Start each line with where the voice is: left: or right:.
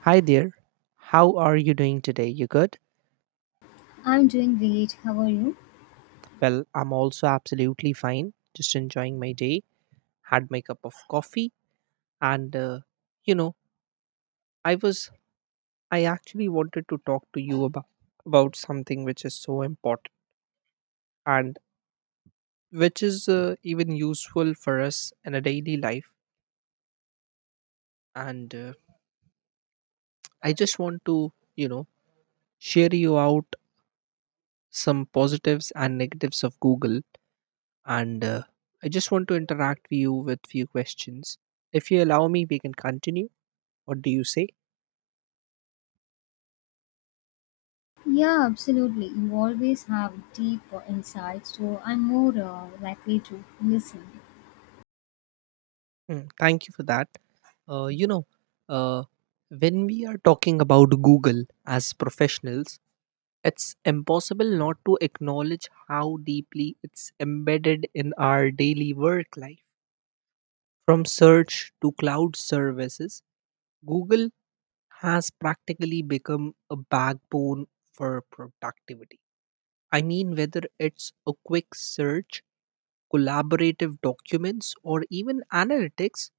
right: Hi there. How are you doing today? You good?
left: I'm doing great. How are you?
right: Well, I'm also absolutely fine. Just enjoying my day. Had my cup of coffee and you know, I was I actually wanted to talk to you about something which is so important and which is even useful for us in a daily life and I just want to, share you out some positives and negatives of Google and I just want to interact with you with few questions. If you allow me, we can continue. What do you say?
left: Yeah, absolutely. You always have deep insights, so I'm more likely to listen.
right: Mm, thank you for that. Uh, you know, uh, when we are talking about Google as professionals, it's impossible not to acknowledge how deeply it's embedded in our daily work life. From search to cloud services, Google has practically become a backbone for productivity. I mean, whether it's a quick search, collaborative documents, or even analytics,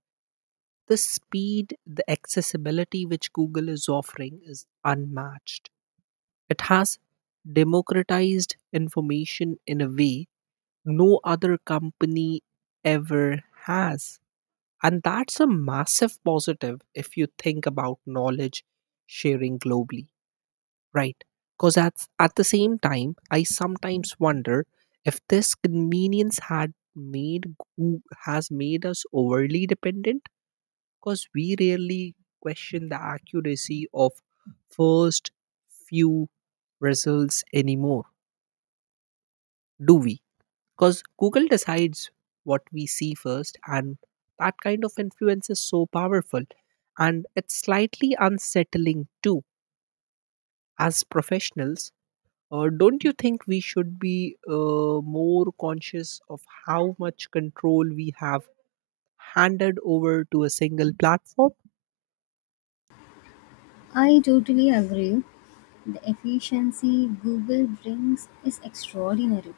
right: the speed, the accessibility which Google is offering is unmatched. It has democratized information in a way no other company ever has. And that's a massive positive if you think about knowledge sharing globally. Right. Because at the same time, I sometimes wonder if this convenience had made has made us overly dependent because we rarely question the accuracy of first few results anymore, do we? Because Google decides what we see first, and that kind of influence is so powerful. And it's slightly unsettling too. As professionals, don't you think we should be more conscious of how much control we have handed over to a single platform?
left: I totally agree. The efficiency Google brings is extraordinary,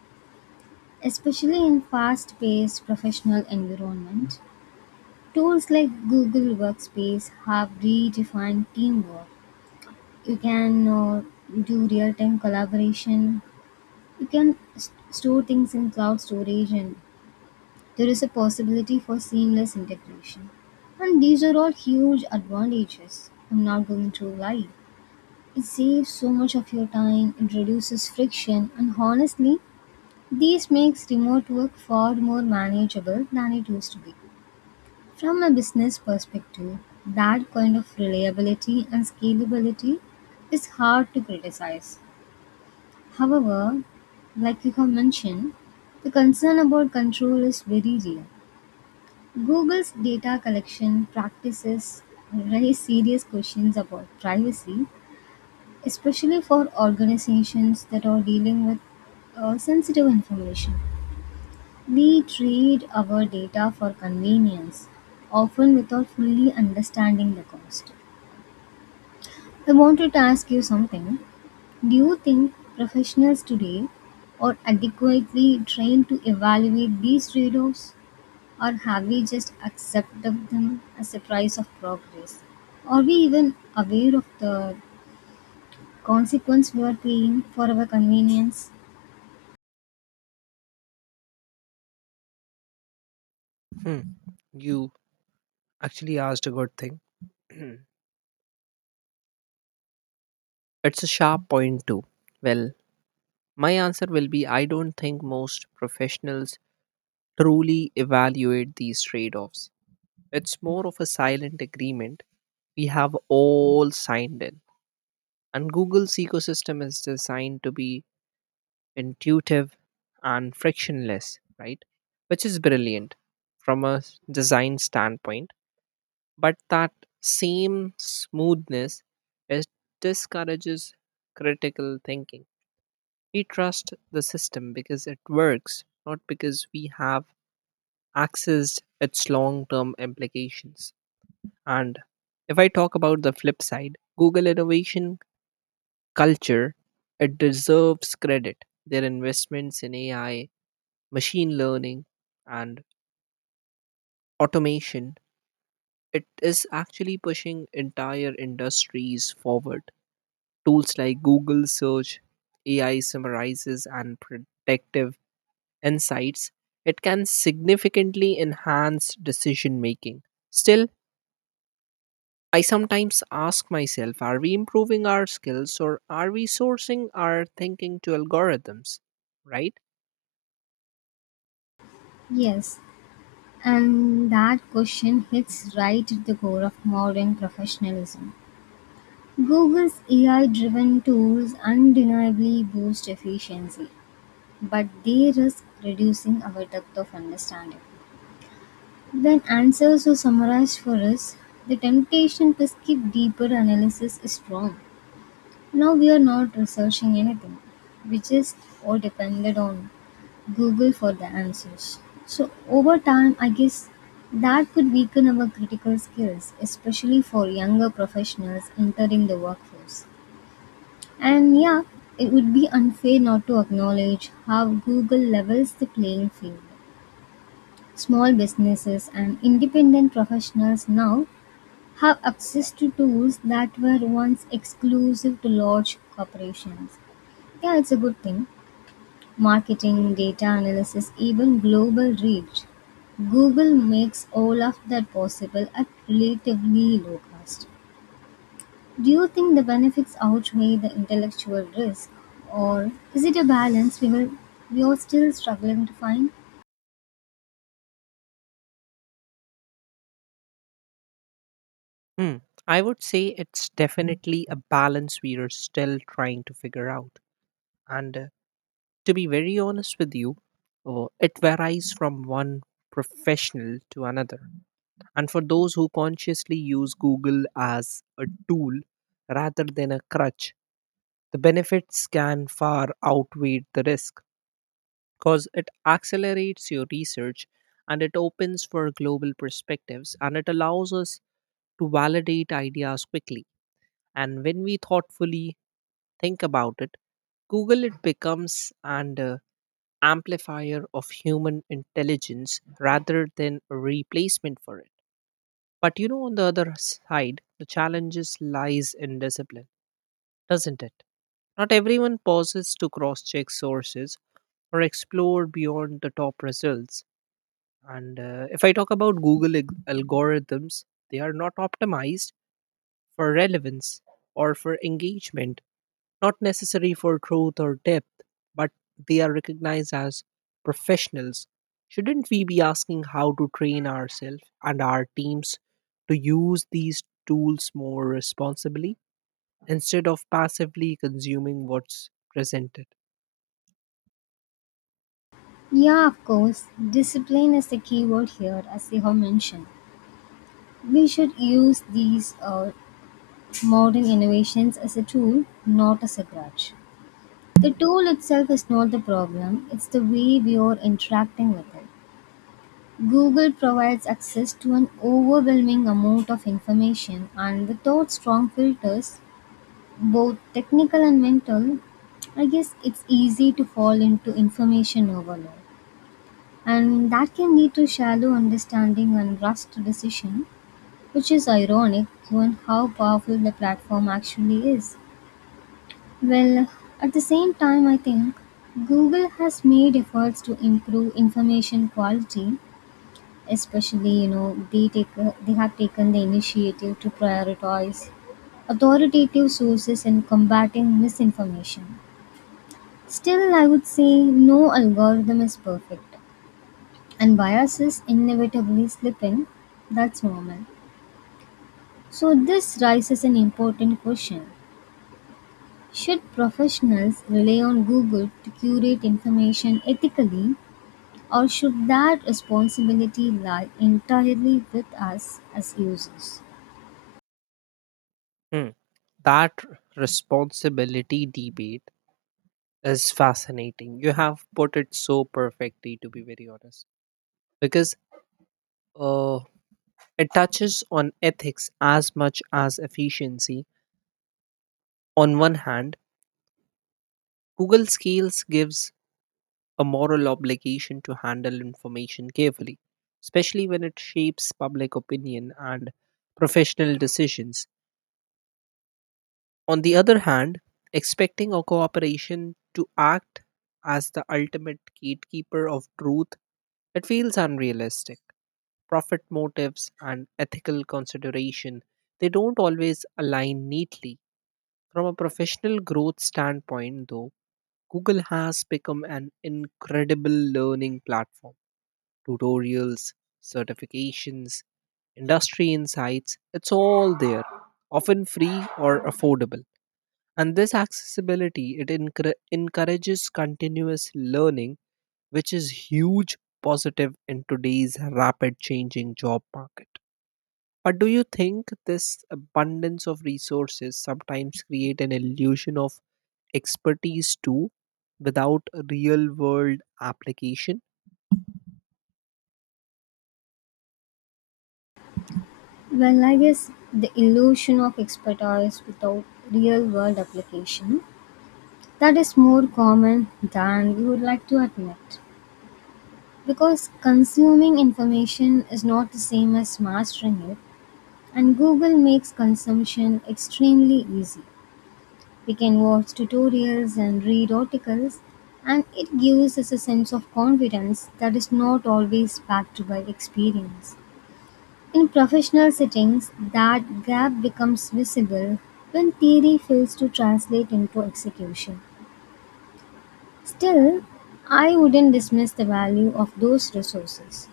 left: especially in fast-paced professional environment. Tools like Google Workspace have redefined teamwork. You can do real-time collaboration. You can store things in cloud storage, and there is a possibility for seamless integration. And these are all huge advantages. I'm not going to lie. It saves so much of your time, it reduces friction, and honestly, this makes remote work far more manageable than it used to be. From a business perspective, that kind of reliability and scalability is hard to criticize. However, like you have mentioned, the concern about control is very real. Google's data collection practices raise serious questions about privacy, especially for organizations that are dealing with sensitive information. We trade our data for convenience, often without fully understanding the cost. I wanted to ask you something. Do you think professionals today are adequately trained to evaluate these trade offs? Or have we just accepted them as a price of progress? Are we even aware of the consequence we are paying for our convenience?
right: Hmm. You actually asked a good thing. It's a sharp point, too. Well, my answer will be I don't think most professionals truly evaluate these trade offs. It's more of a silent agreement we have all signed in. And Google's ecosystem is designed to be intuitive and frictionless, right? Which is brilliant from a design standpoint. But that same smoothness, it discourages critical thinking. We trust the system because it works, not because we have accessed its long term implications. And if I talk about the flip side, Google innovation culture, it deserves credit. Their investments in AI, machine learning, and automation, it is actually pushing entire industries forward. Tools like Google Search, AI summarizes, and predictive insights, it can significantly enhance decision making. Still, I sometimes ask myself, are we improving our skills or are we sourcing our thinking to algorithms? Right?
left: Yes, and that question hits right at the core of modern professionalism. Google's AI driven tools undeniably boost efficiency, but they risk reducing our depth of understanding. When answers are summarized for us, the temptation to skip deeper analysis is strong. Now we are not researching anything. We just all depended on Google for the answers. So over time, I guess that could weaken our critical skills, especially for younger professionals entering the workforce. And yeah, it would be unfair not to acknowledge how Google levels the playing field. Small businesses and independent professionals now have access to tools that were once exclusive to large corporations. Yeah, it's a good thing. Marketing, data analysis, even global reach. Google makes all of that possible at relatively low cost. Do you think the benefits outweigh the intellectual risk, or is it a balance we are still struggling to find?
right: Hmm. I would say it's definitely a balance we are still trying to figure out. And to be very honest with you, it varies from one professional to another. And for those who consciously use Google as a tool rather than a crutch, the benefits can far outweigh the risk because it accelerates your research and it opens for global perspectives and it allows us to validate ideas quickly. And when we thoughtfully think about it, Google, it becomes an amplifier of human intelligence rather than a replacement for it. But you know, on the other side, the challenges lies in discipline, doesn't it? Not everyone pauses to cross check sources or explore beyond the top results. And if I talk about Google algorithms, they are not optimized for relevance or for engagement, not necessary for truth or depth, but they are recognized as professionals. Shouldn't we be asking how to train ourselves and our teams to use these tools more responsibly, instead of passively consuming what's presented?
left: Yeah, of course. Discipline is the key word here, as they have mentioned. We should use these modern innovations as a tool, not as a grudge. The tool itself is not the problem, it's the way we are interacting with it. Google provides access to an overwhelming amount of information, and without strong filters, both technical and mental, I guess it's easy to fall into information overload. And that can lead to shallow understanding and rushed decision, which is ironic given how powerful the platform actually is. Well, at the same time, I think Google has made efforts to improve information quality, especially, you know, they have taken the initiative to prioritize authoritative sources in combating misinformation. Still, I would say no algorithm is perfect, and biases inevitably slip in. That's normal. So, this raises an important question. Should professionals rely on Google to curate information ethically, or should that responsibility lie entirely with us as users?
right: Hmm. That responsibility debate is fascinating. You have put it so perfectly, to be very honest, because uh, it touches on ethics as much as efficiency. On one hand, Google Scales gives a moral obligation to handle information carefully, especially when it shapes public opinion and professional decisions. On the other hand, expecting a corporation to act as the ultimate gatekeeper of truth, it feels unrealistic. Profit motives and ethical consideration, they don't always align neatly. From a professional growth standpoint, though, Google has become an incredible learning platform: tutorials, certifications, industry insights, it's all there, often free or affordable. And this accessibility, it encourages continuous learning, which is huge positive in today's rapid changing job market. But do you think this abundance of resources sometimes create an illusion of expertise too without real world application?
left: Well, I guess the illusion of expertise without real world application, that is more common than we would like to admit, because consuming information is not the same as mastering it, and Google makes consumption extremely easy. We can watch tutorials and read articles, and it gives us a sense of confidence that is not always backed by experience. In professional settings, that gap becomes visible when theory fails to translate into execution. Still, I wouldn't dismiss the value of those resources.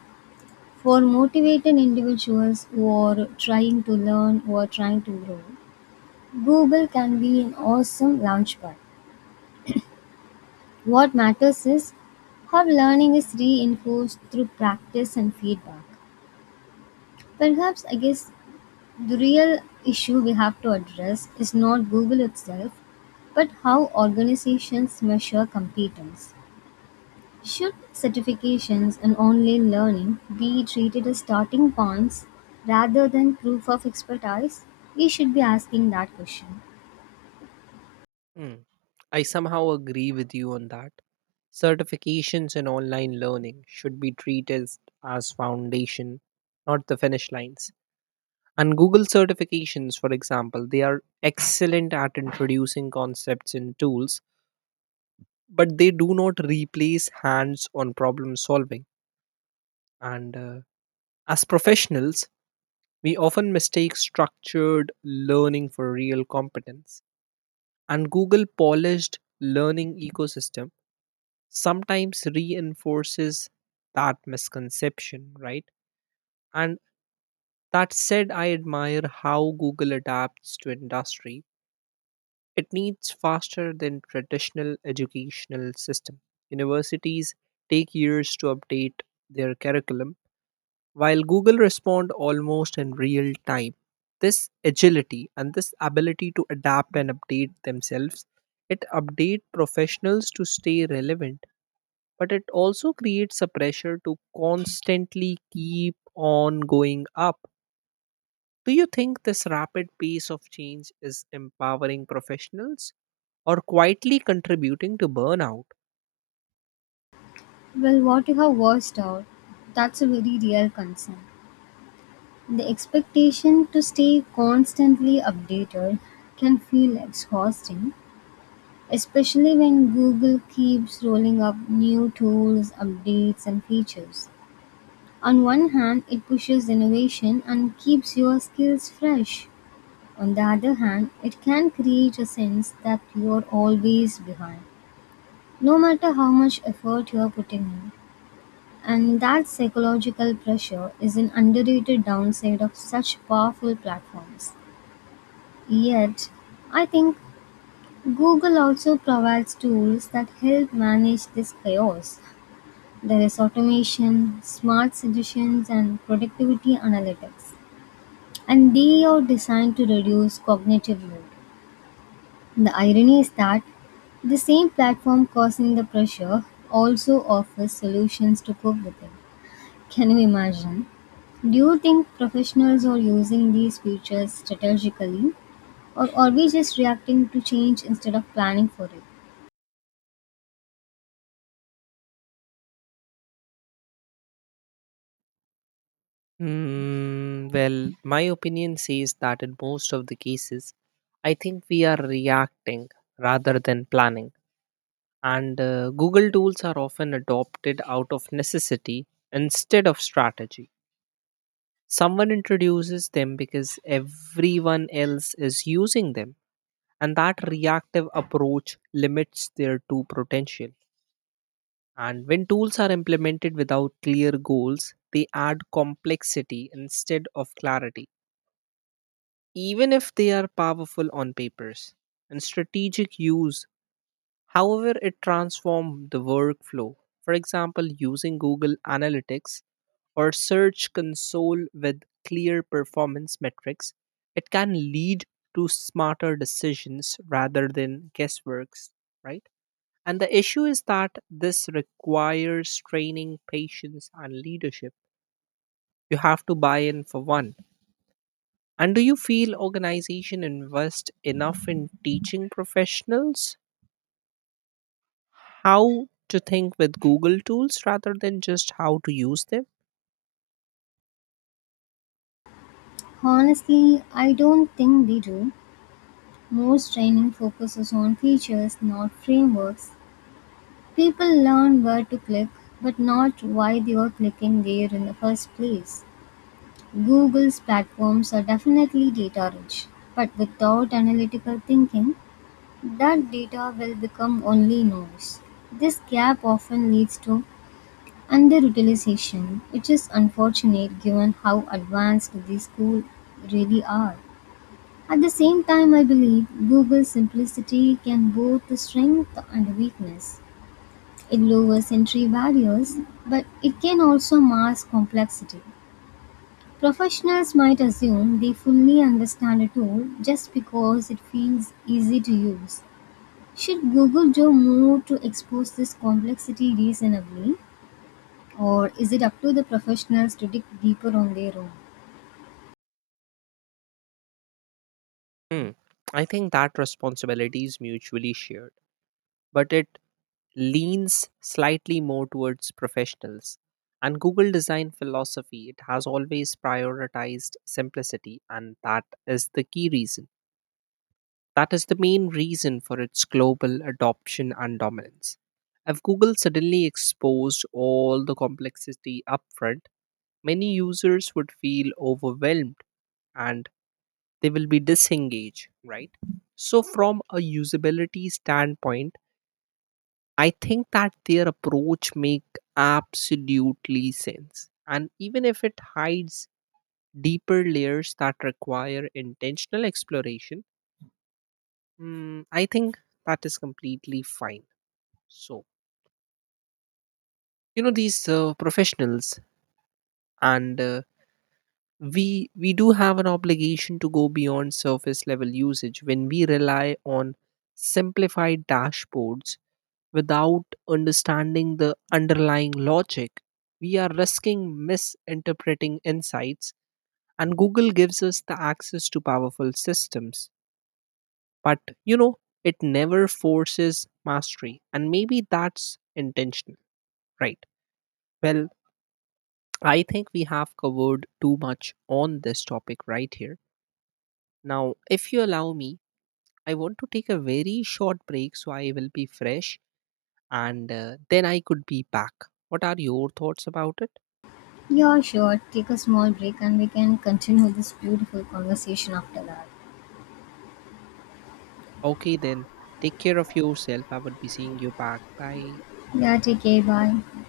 left: For motivated individuals who are trying to learn or trying to grow, Google can be an awesome launchpad. What matters is how learning is reinforced through practice and feedback. Perhaps, I guess, the real issue we have to address is not Google itself, but how organizations measure competence. Should certifications and online learning be treated as starting points rather than proof of expertise? We should be asking that question.
right: Hmm, I somehow agree with you on that. Certifications in online learning should be treated as foundation, not the finish lines. And Google certifications, for example, they are excellent at introducing concepts and tools, but they do not replace hands on problem solving. And as professionals, we often mistake structured learning for real competence. And Google polished learning ecosystem sometimes reinforces that misconception, right? And that said, I admire how Google adapts to industry. It needs faster than traditional educational system. Universities take years to update their curriculum, while Google respond almost in real time. This agility and this ability to adapt and update themselves, it update professionals to stay relevant but it also creates a pressure to constantly keep on going up. Do you think this rapid pace of change is empowering professionals or quietly contributing to burnout?
left: Well, what you have voiced out, that's a very real concern. The expectation to stay constantly updated can feel exhausting, especially when Google keeps rolling up new tools, updates, and features. On one hand, it pushes innovation and keeps your skills fresh. On the other hand, it can create a sense that you're always behind, no matter how much effort you're putting in. And that psychological pressure is an underrated downside of such powerful platforms. Yet, I think Google also provides tools that help manage this chaos. There is automation, smart suggestions, and productivity analytics. And they are designed to reduce cognitive load. The irony is that the same platform causing the pressure also offers solutions to cope with it. Can you imagine? Do you think professionals are using these features strategically, or are we just reacting to change instead of planning for it?
right: Mm, well, my opinion says that in most of the cases, I think we are reacting rather than planning. And Google tools are often adopted out of necessity instead of strategy. Someone introduces them because everyone else is using them, and that reactive approach limits their true potential. And when tools are implemented without clear goals, they add complexity instead of clarity, even if they are powerful on papers. And strategic use, however, it transformed the workflow. For example, using Google Analytics or Search Console with clear performance metrics, it can lead to smarter decisions rather than guessworks, right? And the issue is that this requires training, patience, and leadership. You have to buy in for one. And do you feel organization invest enough in teaching professionals how to think with Google tools rather than just how to use them?
left: Honestly, I don't think they do. Most training focuses on features, not frameworks. People learn where to click, but not why they are clicking there in the first place. Google's platforms are definitely data rich, but without analytical thinking, that data will become only noise. This gap often leads to underutilization, which is unfortunate given how advanced these tools really are. At the same time, I believe Google's simplicity can both the strength and weakness. It lowers entry barriers, but it can also mask complexity. Professionals might assume they fully understand a tool just because it feels easy to use. Should Google do more to expose this complexity reasonably? Or is it up to the professionals to dig deeper on their own?
right: Hmm. I think that responsibility is mutually shared, but it leans slightly more towards professionals. And Google design philosophy, it has always prioritized simplicity, and that is the key reason. That is the main reason for its global adoption and dominance. If Google suddenly exposed all the complexity upfront, many users would feel overwhelmed and they will be disengaged, right? So, from a usability standpoint, I think that their approach make absolutely sense. And even if it hides deeper layers that require intentional exploration, mm, I think that is completely fine. So, you know, these professionals and we do have an obligation to go beyond surface level usage. When we rely on simplified dashboards without understanding the underlying logic, we are risking misinterpreting insights. And Google gives us the access to powerful systems. But, you know, it never forces mastery. And maybe that's intentional, right? Well, I think we have covered too much on this topic right here. Now, if you allow me, I want to take a very short break so I will be fresh and then I could be back. What are your thoughts about it?
left: Yeah, sure. Take a small break and we can continue this beautiful conversation after that.
right: Okay then, take care of yourself. I would be seeing you back. Bye.
left: Yeah, take care. Bye.